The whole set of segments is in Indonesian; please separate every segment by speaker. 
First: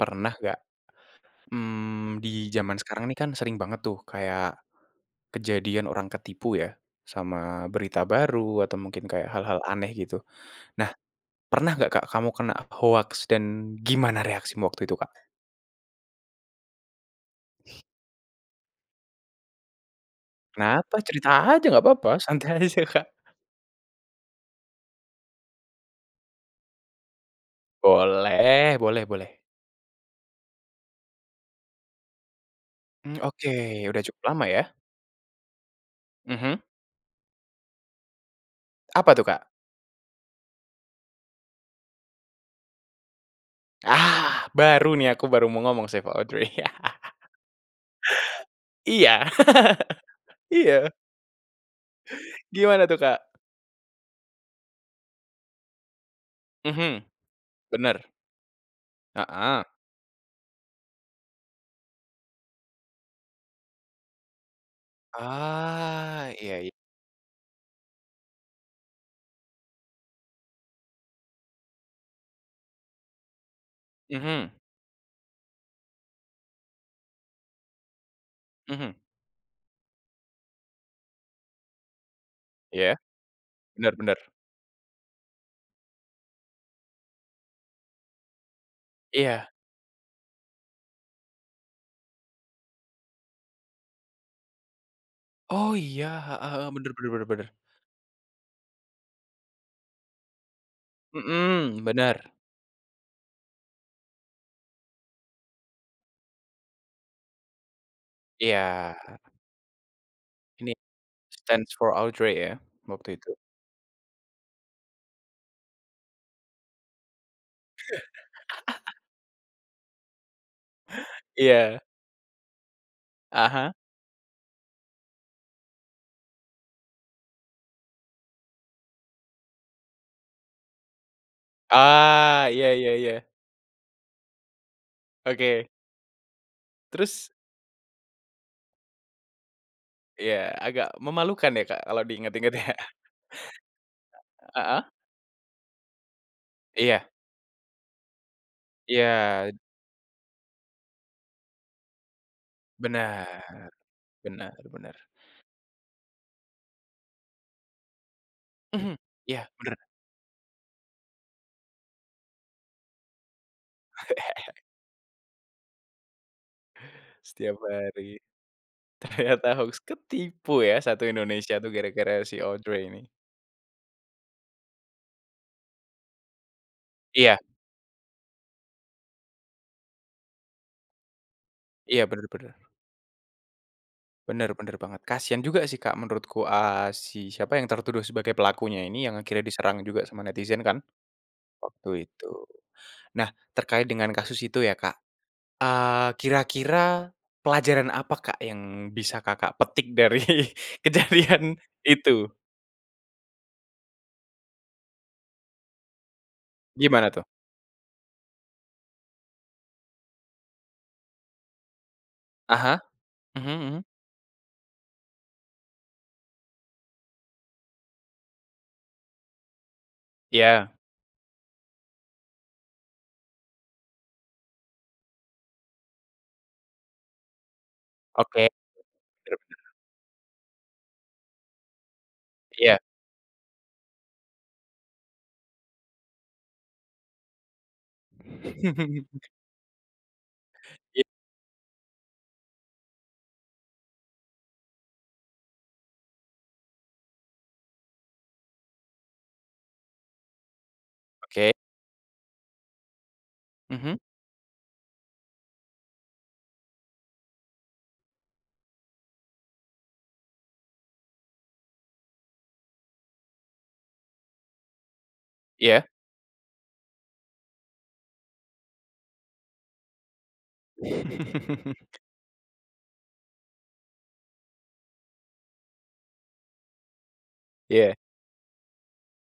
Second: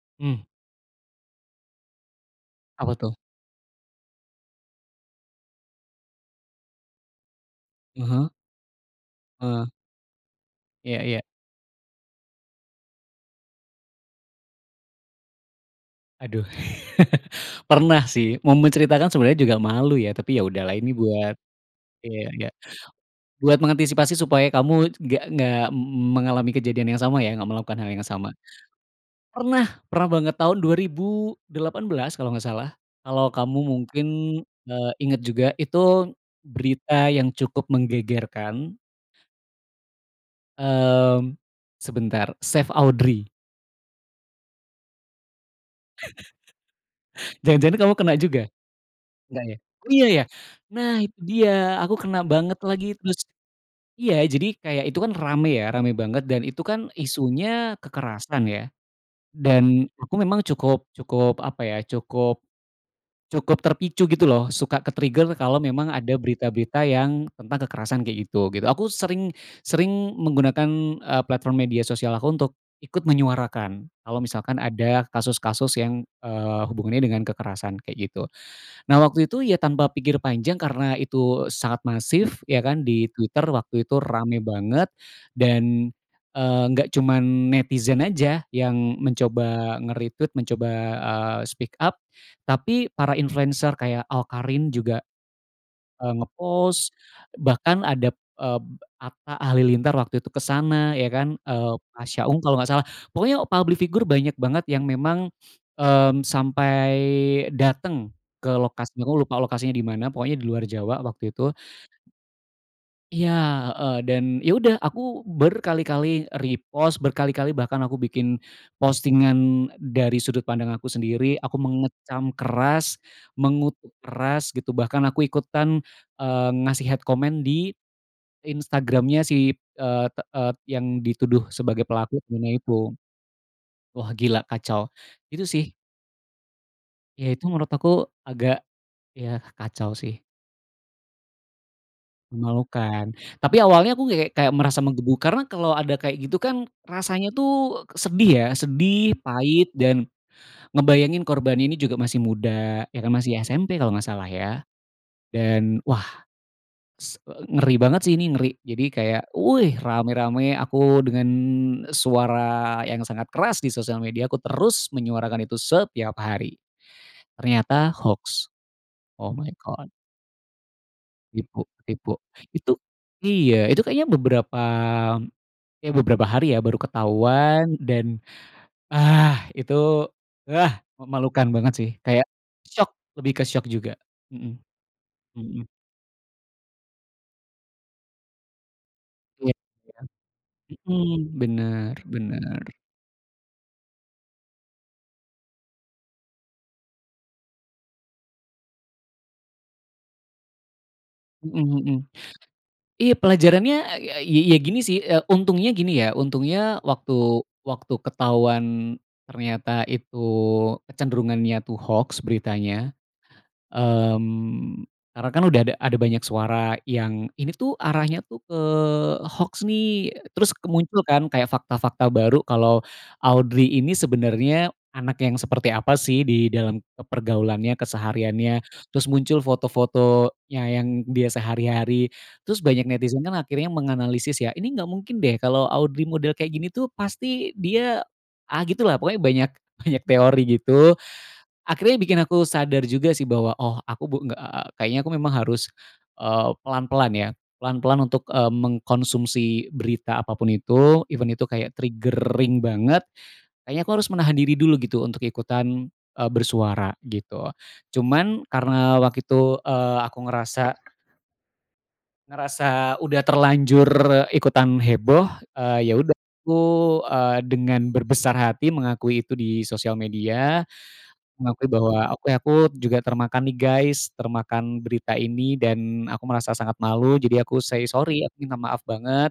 Speaker 1: Pernah
Speaker 2: Hmm.
Speaker 1: nggak, mmm, di jaman
Speaker 2: Apa
Speaker 1: sekarang
Speaker 2: tuh?
Speaker 1: ini kan sering banget tuh kayak kejadian orang ketipu, ya, sama berita
Speaker 2: Ah hah.
Speaker 1: baru atau mungkin kayak hal-hal
Speaker 2: Eee.
Speaker 1: aneh, gitu. Nah,
Speaker 2: Iya iya.
Speaker 1: pernah nggak, Kak, kamu kena hoaks, dan gimana reaksimu waktu itu, Kak?
Speaker 2: Aduh, pernah sih. Mau menceritakan sebenarnya juga malu ya, tapi, ya udah lah, ini
Speaker 1: Kenapa? Cerita
Speaker 2: buat
Speaker 1: aja nggak papa,
Speaker 2: iya, nggak
Speaker 1: santai aja, Kak.
Speaker 2: buat mengantisipasi supaya kamu c nggak nggak m m mengalami kejadian yang sama, ya, nggak melakukan hal yang sama.
Speaker 1: Boleh, boleh boleh.
Speaker 2: Pernah pernah banget tahun 2018 kalau nggak salah,
Speaker 1: Mmm,
Speaker 2: kalau
Speaker 1: oke.
Speaker 2: kamu
Speaker 1: Udah
Speaker 2: mungkin,
Speaker 1: cukup lama, ya?
Speaker 2: eee, ingat juga, itu
Speaker 1: Mhm.
Speaker 2: berita yang cukup menggegerkan.
Speaker 1: Apa tuh, Kak?
Speaker 2: Mmm, sebentar, Save Audrey.
Speaker 1: Ah! Baru nih, aku baru mau ngomong Save Audrey.
Speaker 2: Jangan-jangan kamu kena juga?
Speaker 1: Iya,
Speaker 2: Nggak, ya? Oh, iya, ya?
Speaker 1: iya.
Speaker 2: Nah, itu dia, aku kena banget
Speaker 1: Gimana
Speaker 2: lagi
Speaker 1: tuh,
Speaker 2: terus
Speaker 1: Kak?
Speaker 2: iya, jadi kayak itu kan rame, ya, rame banget, dan itu kan
Speaker 1: Mhm,
Speaker 2: isunya
Speaker 1: bener.
Speaker 2: kekerasan, ya.
Speaker 1: Heeh.
Speaker 2: Dan aku memang cukup cukup apa, ya, cukup cukup terpicu, gitu loh, suka ke-trigger kalau memang ada
Speaker 1: Ah. Iya iya.
Speaker 2: berita-berita yang tentang kekerasan kayak gitu, gitu. Aku sering sering menggunakan, eee, platform media sosial aku untuk ikut menyuarakan. Kalau
Speaker 1: Mhm.
Speaker 2: misalkan ada kasus-kasus yang, eee, hubungannya dengan kekerasan kayak gitu.
Speaker 1: Mhm.
Speaker 2: Nah, waktu itu, ya, tanpa pikir panjang, karena itu sangat masif ya kan
Speaker 1: Iya,
Speaker 2: di Twitter waktu
Speaker 1: bener
Speaker 2: itu,
Speaker 1: bener.
Speaker 2: rame banget dan, eee, nggak cuman netizen aja yang
Speaker 1: Iya.
Speaker 2: mencoba nge-retweet, mencoba, eee, speak up, tapi para influencer kayak Awkarin juga,
Speaker 1: Oh, iya.
Speaker 2: eee,
Speaker 1: Heeh heeh,
Speaker 2: nge-post,
Speaker 1: bener bener bener bener.
Speaker 2: bahkan adab ep Atta Halilintar waktu itu ke sana, ya kan, eee, b
Speaker 1: Mhm,
Speaker 2: Pasha
Speaker 1: bener.
Speaker 2: Ungu kalau nggak salah. Pokoknya public figure banyak banget yang memang, mmm, sampai dateng ke
Speaker 1: Iya.
Speaker 2: lokasi, aku lupa lokasi nya di mana, pokoknya di luar
Speaker 1: Ini,
Speaker 2: Jawa waktu itu.
Speaker 1: Stands for Audrey, ya, waktu
Speaker 2: Iya,
Speaker 1: itu?
Speaker 2: heeh. Dan, ya udah, aku berkali-kali repost, berkali-kali bahkan aku bikin postingan dari sudut pandang aku sendiri. Aku
Speaker 1: Iya.
Speaker 2: mengecam keras,
Speaker 1: Ah hah.
Speaker 2: mengutuk keras, gitu, bahkan aku ikutan, eee, ngasih hate comment di Instagram-nya si, eee, te eee, yang dituduh sebagai pelaku
Speaker 1: Ah,
Speaker 2: bully-nya
Speaker 1: iya iya
Speaker 2: itu.
Speaker 1: iya.
Speaker 2: Wah, gila, kacau. Itu
Speaker 1: Oke.
Speaker 2: sih. Ya,
Speaker 1: Terus?
Speaker 2: itu menurut aku agak, ya, kacau sih.
Speaker 1: Iya, agak memalukan ya, Kak, kalau diingat-ingat, ya?
Speaker 2: Memalukan. Tapi awalnya aku kayak kayak
Speaker 1: A a
Speaker 2: merasa
Speaker 1: Heeh.
Speaker 2: menggebu, karena kalau ada kayak gitu kan
Speaker 1: Iya.
Speaker 2: rasanya tuh k sedih, ya, sedih,
Speaker 1: Iya.
Speaker 2: pahit, dan ngebayangin korbannya ini juga masih muda. Ya kan
Speaker 1: Bener,
Speaker 2: masih SMP kalau nggak salah,
Speaker 1: bener
Speaker 2: ya.
Speaker 1: bener.
Speaker 2: Dan, wah, s eee, ngeri banget sih ini, ngeri, jadi
Speaker 1: Mhm,
Speaker 2: kayak,
Speaker 1: iya,
Speaker 2: wuih,
Speaker 1: bener.
Speaker 2: rame-rame aku dengan suara yang sangat keras di sosial media aku terus menyuarakan itu setiap hari,
Speaker 1: Setiap
Speaker 2: ternyata
Speaker 1: hari.
Speaker 2: hoax, oh my
Speaker 1: Ternyata harus
Speaker 2: God!
Speaker 1: ketipu, ya, satu Indonesia
Speaker 2: Nipu,
Speaker 1: tuh,
Speaker 2: tipu.
Speaker 1: gara-gara si
Speaker 2: Itu
Speaker 1: Audrey ini.
Speaker 2: iya, itu kayaknya beberapa ya, beberapa hari ya, baru
Speaker 1: Iya.
Speaker 2: ketahuan, dan ah, itu ah, memalukan banget sih,
Speaker 1: Iya,
Speaker 2: kayak
Speaker 1: bener bener.
Speaker 2: syok, lebih ke syok juga. Mhm,
Speaker 1: Bener bener banget, kasihan
Speaker 2: mhm.
Speaker 1: juga sih, Kak, menurutku, a si siapa yang tertuduh sebagai pelakunya ini, yang akhirnya
Speaker 2: Kasian ya,
Speaker 1: diserang juga sama netizen kan,
Speaker 2: mhm, bener
Speaker 1: waktu itu.
Speaker 2: bener.
Speaker 1: Nah, terkait dengan kasus itu ya, Kak, eee, kira-kira pelajaran apa, Kak, yang bisa Kakak petik dari kejadian
Speaker 2: Mhm mhm.
Speaker 1: itu?
Speaker 2: Iya, pelajarannya, ya ya gini sih, eee, untungnya gini ya, untungnya
Speaker 1: Gimana tuh?
Speaker 2: waktu waktu ketahuan ternyata itu kecenderungannya tuh hoax
Speaker 1: Ah hah,
Speaker 2: beritanya,
Speaker 1: mhm mhm.
Speaker 2: mmm, karena kan udah ada ada banyak suara yang ini tuh arahnya tuh ke hoax nih. Terus
Speaker 1: Iya.
Speaker 2: kemuncul kan kayak fakta-fakta baru kalau Audrey ini sebenarnya anak yang seperti apa sih di dalam, eee, pergaulannya,
Speaker 1: Oke.
Speaker 2: kesehariannya. Terus muncul
Speaker 1: bener bener.
Speaker 2: foto-fotonya yang dia sehari-hari. Terus
Speaker 1: Iya.
Speaker 2: banyak netizen kan akhirnya menganalisis ya, ini nggak mungkin deh kalau Audrey model kayak gini tuh pasti dia ah, gitu lah, pokoknya banyak banyak teori gitu.
Speaker 1: Iya.
Speaker 2: Akhirnya bikin aku sadar juga sih bahwa, "Oh, aku bu nggak eee, kayaknya aku memang harus, eee, pelan-pelan, ya. Pelan-pelan untuk, eee, mengkonsumsi berita apa pun itu, even itu
Speaker 1: Oke.
Speaker 2: kayak triggering banget. Kayaknya aku
Speaker 1: Mhm.
Speaker 2: harus menahan diri dulu, gitu, untuk ikutan, eee, bersuara," gitu. Cuman karena waktu itu, eee, aku ngerasa ngerasa udah terlanjur ikutan heboh,
Speaker 1: Iya.
Speaker 2: eee, ya udah, aku, eee, dengan berbesar hati mengakui itu di sosial media, mengakui bahwa, "Oke, aku juga termakan nih, guys, termakan berita ini dan aku merasa sangat malu," jadi aku say
Speaker 1: Iya.
Speaker 2: sorry, "aku minta maaf banget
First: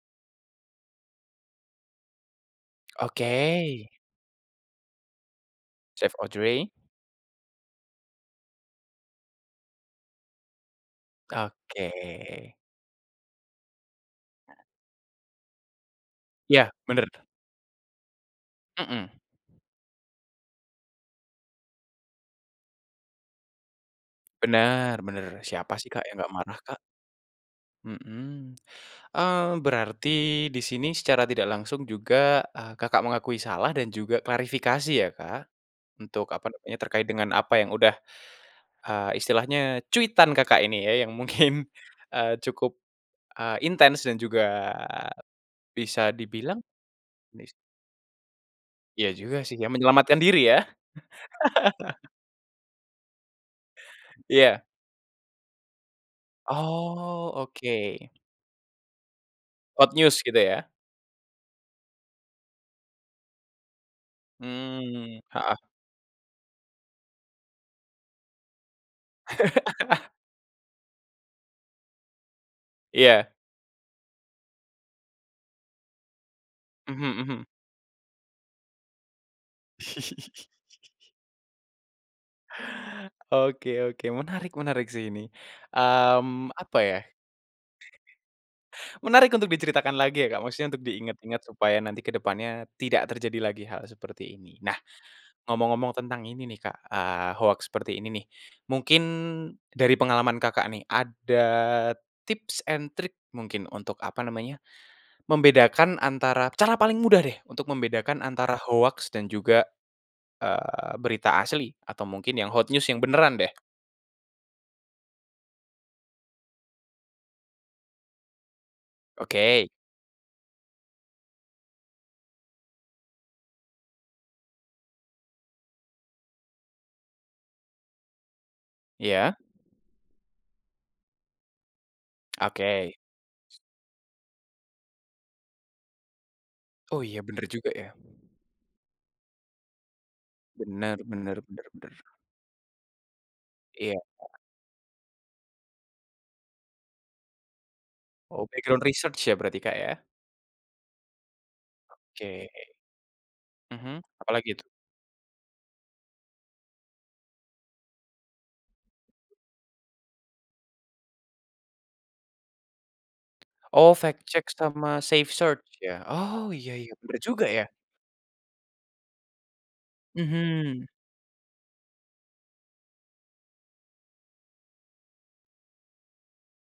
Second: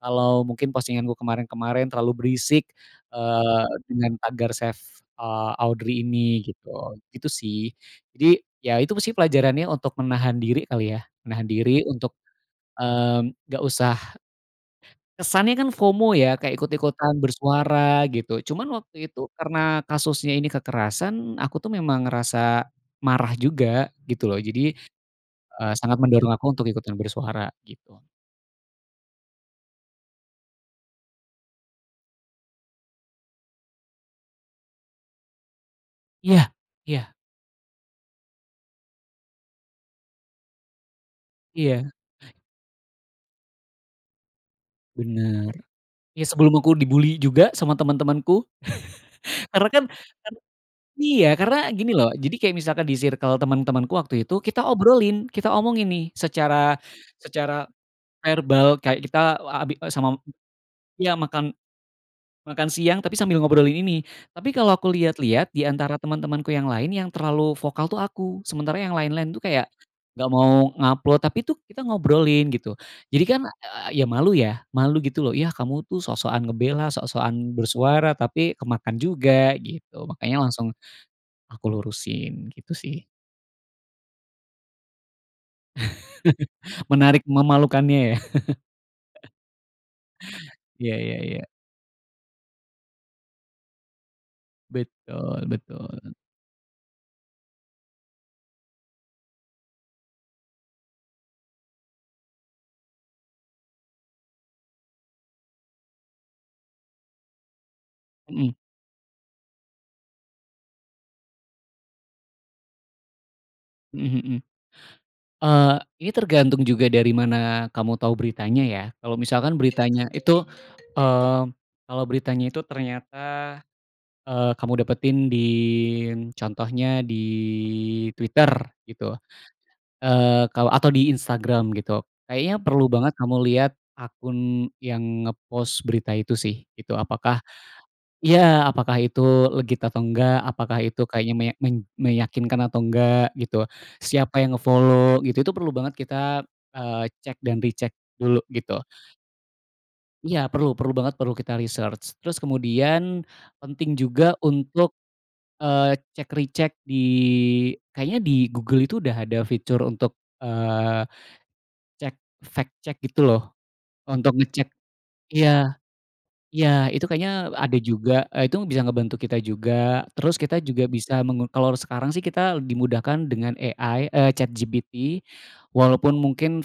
Speaker 2: kalau mungkin postingan gue kemarin-kemarin terlalu berisik,
Speaker 1: Oke.
Speaker 2: eee, dengan #Save, eee, Audrey
Speaker 1: Save
Speaker 2: ini,"
Speaker 1: Audrey.
Speaker 2: gitu. Itu sih. Jadi ya itu sih pelajarannya untuk menahan diri kali, ya?
Speaker 1: Ka
Speaker 2: Menahan diri
Speaker 1: oke.
Speaker 2: untuk, mmm, nggak usah kesannya kan FOMO, ya, kayak
Speaker 1: Iya, bener.
Speaker 2: ikut-ikutan bersuara, gitu. Cuman
Speaker 1: Mmm.
Speaker 2: waktu itu karena kasusnya ini kekerasan, aku tuh memang ngerasa marah juga, gitu loh, jadi,
Speaker 1: Bener bener.
Speaker 2: eee,
Speaker 1: Siapa sih,
Speaker 2: sangat
Speaker 1: Kak, yang
Speaker 2: mendorong
Speaker 1: nggak
Speaker 2: aku
Speaker 1: marah,
Speaker 2: untuk
Speaker 1: Kak?
Speaker 2: ikutan bersuara, gitu.
Speaker 1: Mhm. Eee, berarti di sini secara tidak langsung juga, eee, Kakak mengakui salah dan juga klarifikasi ya, Kak, untuk apa
Speaker 2: Iya
Speaker 1: namanya, terkait
Speaker 2: iya.
Speaker 1: dengan apa yang udah, eee, istilahnya cuitan Kakak ini ya, yang mungkin,
Speaker 2: Iya.
Speaker 1: eee, cukup, eee, intens dan juga
Speaker 2: Bener.
Speaker 1: bisa
Speaker 2: Iya, sebelum
Speaker 1: dibilang
Speaker 2: aku di-bully juga
Speaker 1: mis
Speaker 2: sama teman-temanku.
Speaker 1: Iya juga sih ya,
Speaker 2: Karena kan
Speaker 1: menyelamatkan
Speaker 2: kan
Speaker 1: diri, ya?
Speaker 2: iya. Karena gini loh, jadi kayak misalkan di sirkel teman-temanku waktu itu kita
Speaker 1: Iya.
Speaker 2: obrolin, kita omongin nih secara
Speaker 1: Oh,
Speaker 2: secara
Speaker 1: oke.
Speaker 2: verbal, kayak kita, eee, abi
Speaker 1: Oh, hot
Speaker 2: sama
Speaker 1: news, gitu ya?
Speaker 2: iya, makan makan siang, tapi sambil ngobrolin ini. Tapi kalau aku
Speaker 1: Mmm,
Speaker 2: lihat-lihat,
Speaker 1: heeh.
Speaker 2: di antara teman-temanku yang lain, yang terlalu vokal tuh aku. Sementara yang lain-lain tuh kayak nggak mau nge-upload, tapi itu kita ngobrolin, gitu. Jadi
Speaker 1: Iya.
Speaker 2: kan, eee, ya malu ya, malu gitu loh, "Yah kamu tuh sok-sokan ngebela,
Speaker 1: Mhm mhm.
Speaker 2: sok-sokan bersuara tapi kemakan juga." Gitu. Makanya langsung aku lurusin, gitu sih.
Speaker 1: Oke oke. Menarik menarik sih ini. Mmm, apa ya,
Speaker 2: Menarik memalukannya, ya?
Speaker 1: menarik untuk diceritakan lagi ya, Kak, maksudnya untuk
Speaker 2: Iya iya
Speaker 1: diingat-ingat
Speaker 2: iya.
Speaker 1: supaya nanti ke depannya tidak terjadi lagi hal seperti ini. Nah,
Speaker 2: Betul
Speaker 1: ngomong-ngomong
Speaker 2: betul.
Speaker 1: tentang ini nih, Kak, eee, hoaks seperti ini nih, mungkin dari pengalaman Kakak nih, ada tips and trick mungkin untuk apa nama nya, membedakan antara cara paling mudah deh, untuk membedakan
Speaker 2: Mhm.
Speaker 1: antara hoaks dan juga, eee, berita asli atau mungkin yang hot news yang beneran deh.
Speaker 2: Mhm mhm. Eee, ini tergantung juga dari mana kamu tau beritanya, ya. Kalau misalkan
Speaker 1: Oke.
Speaker 2: beritanya itu, eee, kalau beritanya itu ternyata, eee, kamu dapetin din contohnya di Twitter, gitu,
Speaker 1: Iya.
Speaker 2: eee, kalau atau di Instagram, gitu. Kayaknya perlu
Speaker 1: Oke.
Speaker 2: banget kamu lihat akun yang nge-post berita itu sih, gitu.
Speaker 1: Oh, iya,
Speaker 2: Apakah
Speaker 1: bener juga, ya.
Speaker 2: iya. Apakah itu legit atau enggak, apakah
Speaker 1: Bener
Speaker 2: itu kayaknya
Speaker 1: bener
Speaker 2: meya
Speaker 1: bener
Speaker 2: men
Speaker 1: bener.
Speaker 2: meyakinkan atau enggak, gitu.
Speaker 1: Iya, heeh.
Speaker 2: Siapa yang nge-follow, gitu, itu perlu banget kita, eee, cek dan recheck dulu,
Speaker 1: Oke,
Speaker 2: gitu.
Speaker 1: ground research, ya berarti, Kak, ya?
Speaker 2: Iya, perlu perlu banget, perlu kita research. Terus
Speaker 1: Oke.
Speaker 2: kemudian
Speaker 1: Mhm,
Speaker 2: penting
Speaker 1: apa
Speaker 2: juga
Speaker 1: lagi tuh?
Speaker 2: untuk, eee, check recheck di kayaknya di Google itu udah ada fitur untuk, eee, cek Fact Check, gitu loh.
Speaker 1: Oh, Fact
Speaker 2: Untuk
Speaker 1: Check
Speaker 2: ngecek
Speaker 1: sama SafeSearch,
Speaker 2: iya.
Speaker 1: ya? Oh, iya
Speaker 2: Iya,
Speaker 1: iya,
Speaker 2: itu
Speaker 1: bener juga
Speaker 2: kayaknya, e
Speaker 1: ya.
Speaker 2: ada juga, eee, itu bisa ngebantu kita juga. Terus kita
Speaker 1: Mhm.
Speaker 2: juga bisa mengu kalau sekarang sih kita le di mudahkan dengan AI, eee, ChatGPT. Walaupun mungkin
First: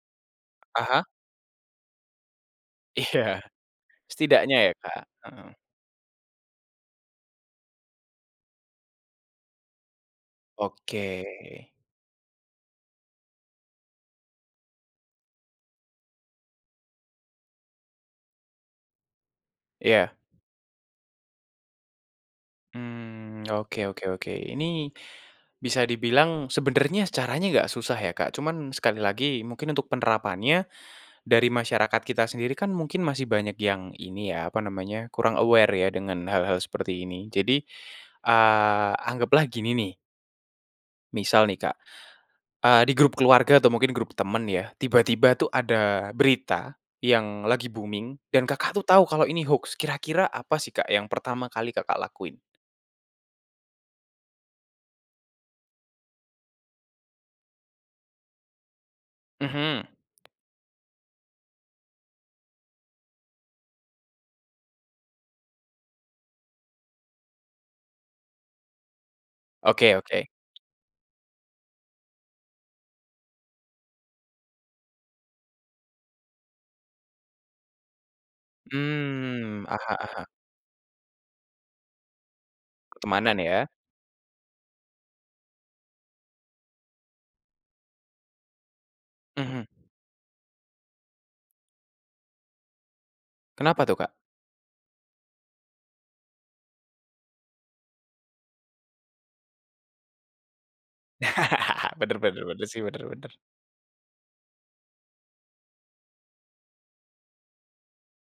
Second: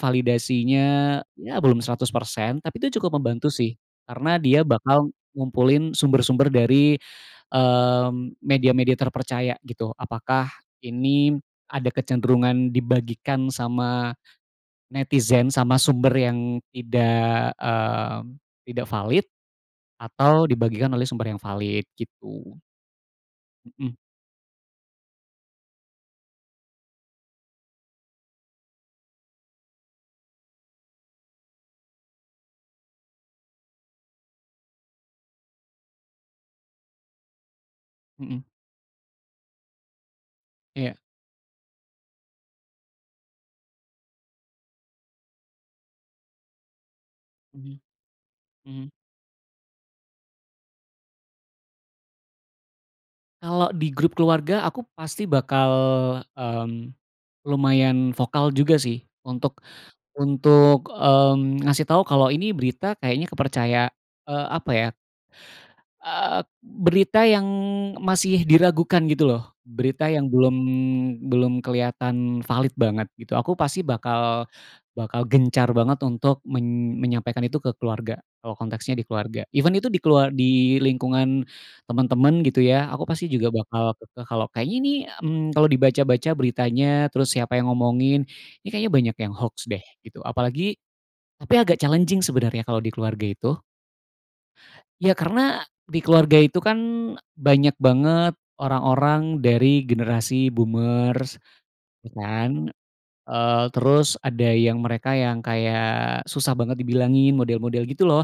Speaker 1: Ah hah.
Speaker 2: validasinya, ya, belum 100%, tapi itu
Speaker 1: Iya.
Speaker 2: cukup membantu sih, karena
Speaker 1: Setidaknya
Speaker 2: dia
Speaker 1: ya, Kak.
Speaker 2: bakal
Speaker 1: Heeh.
Speaker 2: ngumpulin sumber-sumber dari, mmm, media-media terpercaya, gitu, apakah
Speaker 1: Oke.
Speaker 2: ini ada kecenderungan dibagikan sama netizen, sama sumber yang tidak, mmm, tidak valid,
Speaker 1: Iya.
Speaker 2: atau dibagikan oleh sumber yang valid, gitu.
Speaker 1: Mmm, oke
Speaker 2: Mhm.
Speaker 1: oke oke. Ini bisa dibilang sebenarnya caranya nggak susah ya, Kak, cuman sekali lagi, mungkin untuk penerapannnya dari masyarakat kita sendiri kan mungkin masih banyak yang ini, ya, apa namanya, kurang aware, ya, dengan hal-hal seperti ini, jadi,
Speaker 2: Mhm.
Speaker 1: eee, anggaplah gini nih
Speaker 2: Iya.
Speaker 1: misal nih, Kak, eee, di grup keluarga atau mungkin grup teman, ya, tiba-tiba tuh ada berita yang lagi
Speaker 2: Mmm.
Speaker 1: booming dan Kakak tuh
Speaker 2: Mmm.
Speaker 1: tau kalau ini hoax. Kira-kira apa sih, Kak, yang pertama kali Kakak lakuin?
Speaker 2: Kalau di grup keluarga aku pasti bakal, mmm, lumayan vokal juga sih untuk
Speaker 1: Mhm.
Speaker 2: untuk, mmm, ngasih tahu kalau ini berita kayaknya kepercaya eee, apa ya Eee, berita yang masih diragukan gitu loh.
Speaker 1: Oke
Speaker 2: Berita
Speaker 1: oke.
Speaker 2: yang belum belum kelihatan valid banget gitu, aku pasti bakal bakal gencar banget untuk men menyampaikan itu ke keluarga, kalau konteksnya di keluarga.
Speaker 1: Mmm,
Speaker 2: Even itu
Speaker 1: aha
Speaker 2: di
Speaker 1: aha.
Speaker 2: kelua di lingkungan temen-temen gitu ya, aku pasti
Speaker 1: Pertemanan
Speaker 2: juga
Speaker 1: ya?
Speaker 2: bakal ke kalau kayaknya nih, mmm, kalau dibaca-baca beritanya, terus siapa yang ngomongin, ini kayaknya banyak yang
Speaker 1: Mhm.
Speaker 2: hoax deh gitu, apalagi tapi agak challenging sebenarnya kalau di keluarga itu.
Speaker 1: Kenapa tuh, Kak?
Speaker 2: Ya karena di keluarga itu kan e banyak banget orang-orang dari generasi boomers gitu
Speaker 1: Benar benar benar
Speaker 2: kan,
Speaker 1: sih, benar benar.
Speaker 2: eee, terus ada yang mereka yang kayak susah banget dibilangin model-model gitu loh,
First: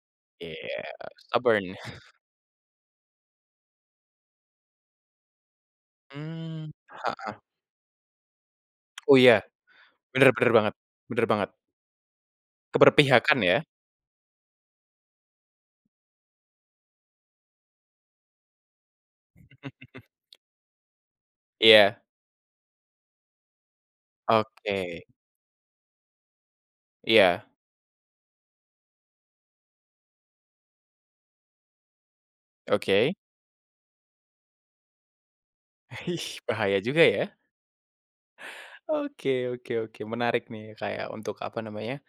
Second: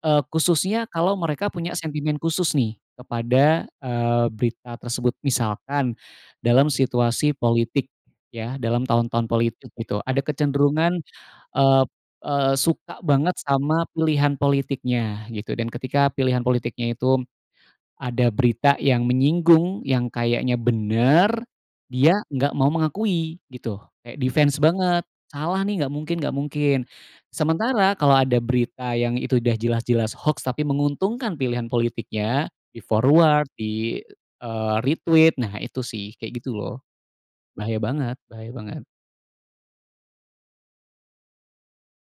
Speaker 2: eee,
Speaker 1: Iya,
Speaker 2: khususnya kalau mereka
Speaker 1: stubborn.
Speaker 2: punya sentimen khusus nih kepada, eee, berita tersebut. Misalkan
Speaker 1: Mmm,
Speaker 2: dalam situasi
Speaker 1: heeh.
Speaker 2: politik ya, dalam
Speaker 1: Oh
Speaker 2: tahun-tahun
Speaker 1: iya,
Speaker 2: politik gitu, ada
Speaker 1: benar benar banget
Speaker 2: kecenderungan,
Speaker 1: benar banget.
Speaker 2: eee eee, suka banget
Speaker 1: Keberpihakan ya?
Speaker 2: sama pilihan politiknya gitu, dan ketika pilihan politiknya itu ada berita yang menyinggung, yang kayaknya bener,
Speaker 1: Iya.
Speaker 2: dia nggak mau mengakui gitu, kayak defense banget
Speaker 1: Oke.
Speaker 2: salah nih, nggak mungkin nggak mungkin,
Speaker 1: Iya.
Speaker 2: sementara kalau ada berita yang itu udah jelas-jelas hoax, tapi menguntungkan pilihan politiknya, di
Speaker 1: Oke.
Speaker 2: forward, di, eee, retweet, nah itu
Speaker 1: E
Speaker 2: sih
Speaker 1: Hih,
Speaker 2: kayak gitu
Speaker 1: bahaya
Speaker 2: loh,
Speaker 1: juga ya.
Speaker 2: bahaya banget bahaya banget.
Speaker 1: Oke oke oke, menarik nih, Kak, ya, untuk apa namanya,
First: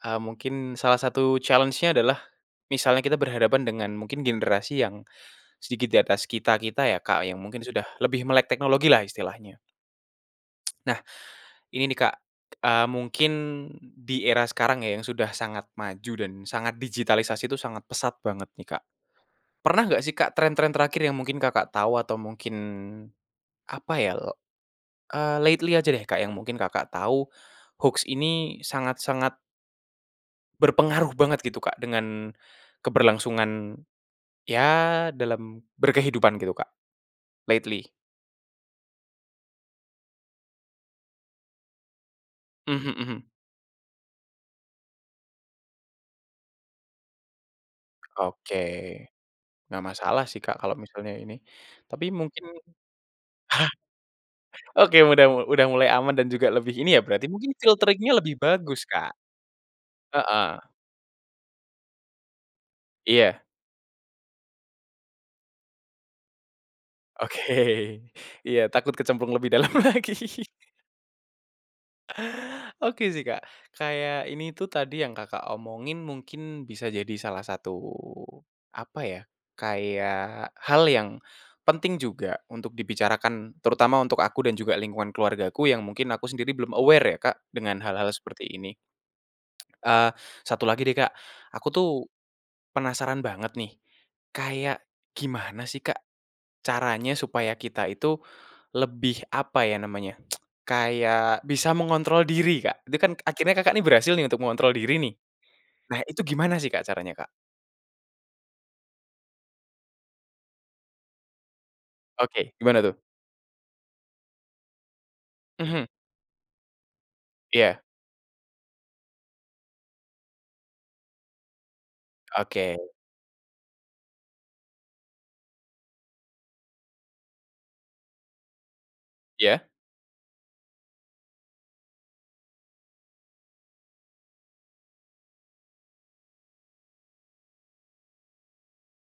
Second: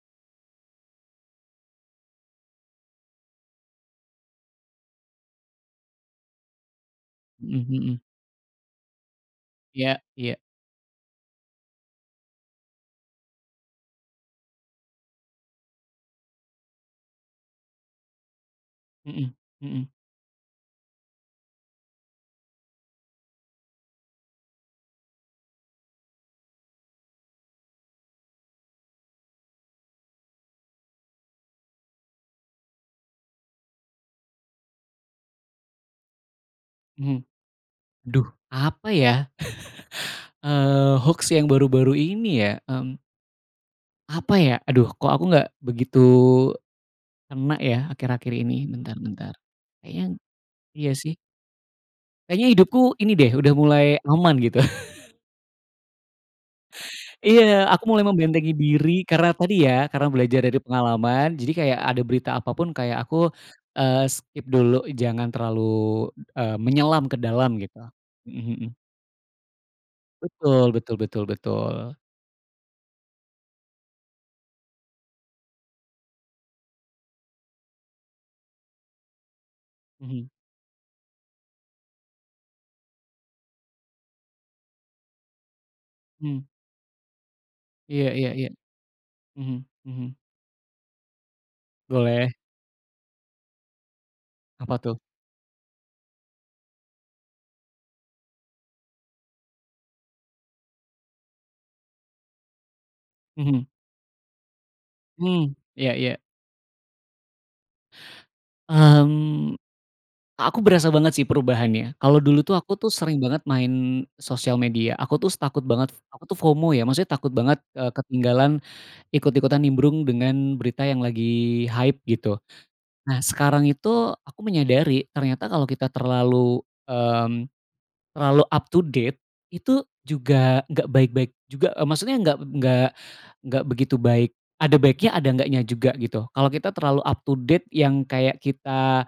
Speaker 1: eee, mungkin salah satu challenge-nya adalah misalnya kita berhadapan dengan mungkin generasi yang sedikit di atas kita-kita ya, Kak, yang mungkin
Speaker 2: Mhm
Speaker 1: sudah
Speaker 2: mhm.
Speaker 1: lebih melek teknologi lah istilahnya.
Speaker 2: Iya iya.
Speaker 1: Nah, ini nih, Kak, eee, mungkin di era sekarang ya, yang sudah sangat maju dan sangat digitalisasi itu sangat pesat banget nih Kak,
Speaker 2: Mhm,
Speaker 1: pernah
Speaker 2: mhm.
Speaker 1: enggak sih, Kak, trend-trend terakhir yang mungkin Kakak tahu atau mungkin apa ya, le eee, lately aja deh, Kak, yang mungkin Kakak tahu, hoax ini sangat-sangat berpengaruh banget gitu, Kak, dengan keberlangsungan, ya dalam berkehidupan gitu, Kak,
Speaker 2: Mhm,
Speaker 1: lately.
Speaker 2: aduh apa ya, eee, hoax yang baru-baru ini ya
Speaker 1: Mhm
Speaker 2: mmm,
Speaker 1: mhm.
Speaker 2: Apa ya, aduh, kok aku nggak begitu kena ya, akhir-akhir ini.
Speaker 1: Oke,
Speaker 2: Bentar bentar
Speaker 1: enggak
Speaker 2: kayaknya
Speaker 1: masalah sih, Kak, kalau
Speaker 2: iya
Speaker 1: misalnya
Speaker 2: sih.
Speaker 1: ini tapi mungkin
Speaker 2: Kayaknya hidupku ini deh, udah mulai aman gitu.
Speaker 1: hah! Oke udah mu udah mulai aman dan juga lebih ini ya, berarti
Speaker 2: Iya,
Speaker 1: mungkin
Speaker 2: aku mulai
Speaker 1: filtering-nya lebih
Speaker 2: membentengi
Speaker 1: bagus,
Speaker 2: diri,
Speaker 1: Kak,
Speaker 2: karena tadi ya, karena belajar
Speaker 1: heeh.
Speaker 2: dari pengalaman, jadi kayak ada berita apa pun kayak aku,
Speaker 1: Iya.
Speaker 2: eee, skip dulu jangan terlalu, b eee, menyelam ke
Speaker 1: Oke,
Speaker 2: dalam gitu, mhm
Speaker 1: iya,
Speaker 2: mhm.
Speaker 1: takut kecemplung lebih dalam lagi.
Speaker 2: Betul betul betul betul.
Speaker 1: Oke sih, Kak, kayak ini tuh tadi yang Kakak omongin mungkin bisa jadi salah satu apa ya,
Speaker 2: Mhm.
Speaker 1: kayak hal yang penting juga untuk dibicarakan terutama untuk aku dan juga lingkungan keluargaku yang mungkin aku
Speaker 2: Hmm.
Speaker 1: sendiri belum aware ya, Kak, dengan
Speaker 2: Iya
Speaker 1: hal-hal
Speaker 2: iya
Speaker 1: seperti
Speaker 2: iya,
Speaker 1: ini.
Speaker 2: mhm mhm.
Speaker 1: Eee, satu lagi deh, Kak, aku tuh,
Speaker 2: Boleh.
Speaker 1: penasaran banget nih
Speaker 2: Apa
Speaker 1: kayak
Speaker 2: tuh?
Speaker 1: gimana sih Kak, caranya supaya kita itu lebih apa ya namanya, kayak bisa mengontrol diri, Kak, itu kan akhirnya
Speaker 2: Mhm.
Speaker 1: Kakak ini berhasil nih, untuk mengontrol diri nih.
Speaker 2: Mmm, iya
Speaker 1: Nah
Speaker 2: iya.
Speaker 1: itu gimana sih, Kak, caranya, Kak?
Speaker 2: Mmm, a aku berasa banget sih perubahannya, kalau dulu
Speaker 1: Oke,
Speaker 2: tuh aku
Speaker 1: gimana
Speaker 2: tuh
Speaker 1: tuh?
Speaker 2: sering banget main sosial media, aku tuh s takut
Speaker 1: Mhm.
Speaker 2: banget aku tuh FOMO ya, maksudnya takut banget,
Speaker 1: Iya.
Speaker 2: eee, ketinggalan ikut-ikutan nimbrung dengan berita yang lagi hype gitu.
Speaker 1: Oke.
Speaker 2: Nah, sekarang itu aku menyadari, ternyata kalau kita terlalu, mmm, terlalu up to date,
Speaker 1: Iya.
Speaker 2: itu juga nggak baik-baik juga e maksudnya nggak nggak nggak begitu baik. Ada baiknya ada nggaknya juga gitu. Kalau kita terlalu up to date yang kayak kita,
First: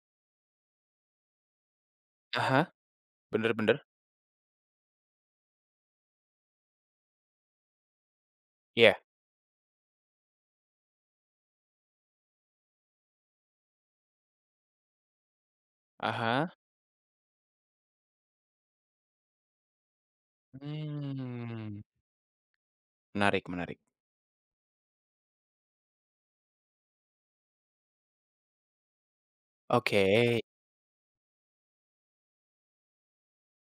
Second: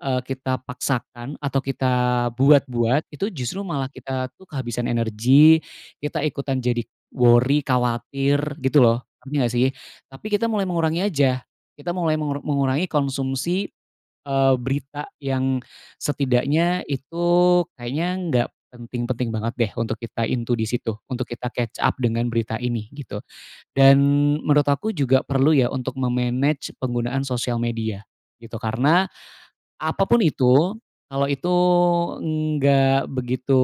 Speaker 2: eee, kita paksakan atau kita
Speaker 1: Ah hah,
Speaker 2: buat-buat, itu
Speaker 1: benar
Speaker 2: justru
Speaker 1: benar.
Speaker 2: malah kita tuh kehabisan energi, kita ikutan jadi worry, khawatir gitu
Speaker 1: Iya.
Speaker 2: loh, ngerti nggak sih? Tapi kita mulai mengurangi aja, kita mulai mengur mengurangi konsumsi, eee, berita yang
Speaker 1: Ah hah.
Speaker 2: setidaknya itu kayaknya nggak penting-penting banget deh untuk kita into di situ, untuk kita catch
Speaker 1: Mmm.
Speaker 2: up dengan berita ini gitu.
Speaker 1: Menarik menarik.
Speaker 2: Dan menurut aku juga perlu ya untuk me-manage penggunaan sosial media gitu, karena, apa pun
Speaker 1: Oke.
Speaker 2: itu kalau itu nggak begitu,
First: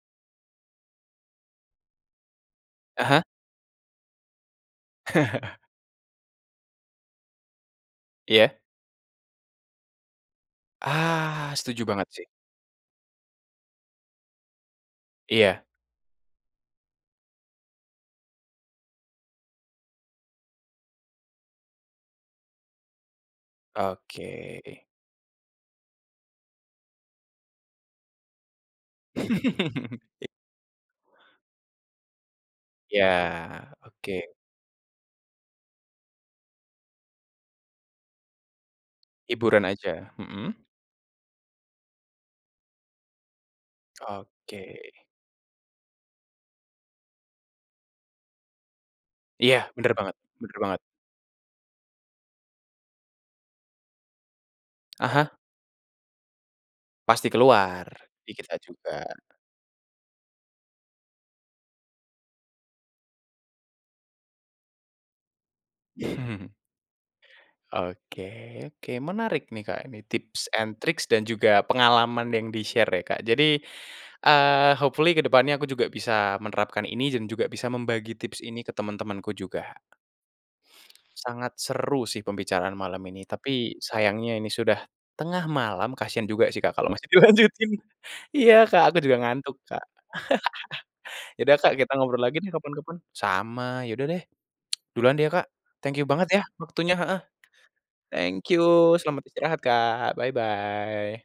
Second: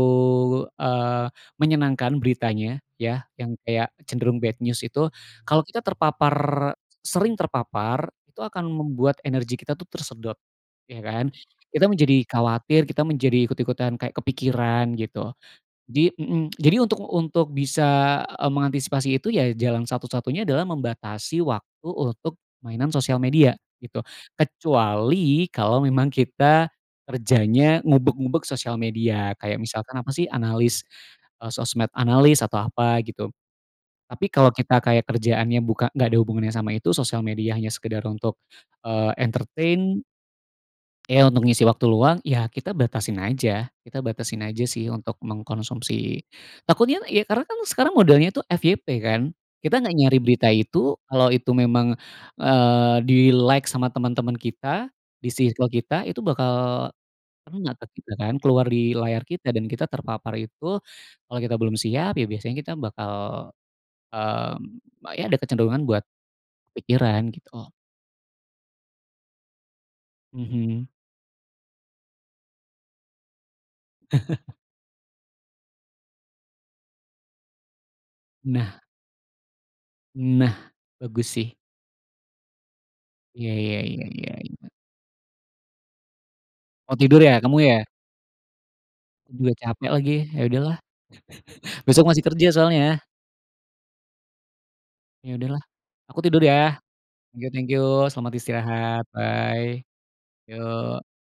Speaker 2: eee, menyenangkan beritanya
Speaker 1: Ah hah.
Speaker 2: ya, yang kayak cenderung bad news itu, kalau kita terpapar e sering terpapar itu
Speaker 1: Iya.
Speaker 2: akan membuat energi kita tuh tersedot, ya kan.
Speaker 1: Ah, setuju
Speaker 2: Kita
Speaker 1: banget sih.
Speaker 2: menjadi khawatir, kita menjadi ikut-ikutan kayak kepikiran gitu,
Speaker 1: Iya.
Speaker 2: jadi mhm, jadi untuk untuk bisa, eee, mengantisipasi itu ya, jalan satu-satunya adalah membatasi waktu untuk mainan sosial media gitu,
Speaker 1: Oke.
Speaker 2: kecuali kalau memang kita kerjanya ngubek-ngubek sosial media, kayak misalkan apa sih, analis e sosmed analis atau apa
Speaker 1: Iya,
Speaker 2: gitu.
Speaker 1: oke.
Speaker 2: Tapi kalau kita kayak kerjaannya buka nggak ada hubungannya sama itu, sosial media hanya sekedar untuk, eee,
Speaker 1: Hiburan
Speaker 2: entertain
Speaker 1: aja, mhm.
Speaker 2: Iya, untuk ngisi waktu luang, ya kita batasin aja. Kita batasin aja sih
Speaker 1: Oke.
Speaker 2: untuk mengkonsumsi takutnya ya, karena kan sekarang modelnya itu FYP kan,
Speaker 1: Iya,
Speaker 2: kita gak
Speaker 1: benar banget
Speaker 2: nyari berita
Speaker 1: benar banget.
Speaker 2: itu, kalau itu memang, eee, di-like sama teman-teman kita
Speaker 1: Ah
Speaker 2: di
Speaker 1: hah.
Speaker 2: circle kita itu bakal,
Speaker 1: Pasti
Speaker 2: kena ke
Speaker 1: keluar,
Speaker 2: kita
Speaker 1: di
Speaker 2: kan,
Speaker 1: kita
Speaker 2: keluar di
Speaker 1: juga.
Speaker 2: layar kita dan kita terpapar itu, kalau kita belum siap, ya biasanya kita bakal, mmm, ya ada kecenderungan buat,
Speaker 1: Hmm.
Speaker 2: kepikiran gitu loh.
Speaker 1: Oke oke, menarik nih, Kak, ini tips and
Speaker 2: Mhm.
Speaker 1: tricks dan juga pengalaman yang di-share ya, Kak, jadi, eee, hopefully ke depannya aku juga bisa menerapkan ini dan juga bisa membagi tips ini ke
Speaker 2: Nah.
Speaker 1: teman-temanku juga.
Speaker 2: Nah, bagus
Speaker 1: Sangat
Speaker 2: sih.
Speaker 1: seru sih pembicaraan malam ini,
Speaker 2: Iya
Speaker 1: tapi
Speaker 2: iya iya iya
Speaker 1: sayangnya ini
Speaker 2: iya.
Speaker 1: sudah tengah malam kasihan juga sih, Kak, kalau
Speaker 2: Mau
Speaker 1: masih
Speaker 2: tidur ya, kamu
Speaker 1: dilanjutin.
Speaker 2: ya?
Speaker 1: Iya, Kak, aku juga ngantuk,
Speaker 2: Aduh
Speaker 1: Kak.
Speaker 2: capek lagi, ya udah lah,
Speaker 1: Ya udah, Kak, kita
Speaker 2: besok
Speaker 1: ngobrol
Speaker 2: masih
Speaker 1: lagi
Speaker 2: kerja
Speaker 1: deh kapan-kapan.
Speaker 2: soalnya.
Speaker 1: Sama, ya udah deh, duluan deh
Speaker 2: Ya
Speaker 1: ya, Kak,
Speaker 2: udah lah,
Speaker 1: thank you
Speaker 2: aku
Speaker 1: banget ya,
Speaker 2: tidur ya,
Speaker 1: waktunya, heeh,
Speaker 2: thank you thank you, selamat
Speaker 1: thank you
Speaker 2: istirahat
Speaker 1: selamat istirahat,
Speaker 2: bye,
Speaker 1: Kak,
Speaker 2: yo.
Speaker 1: bye-bye.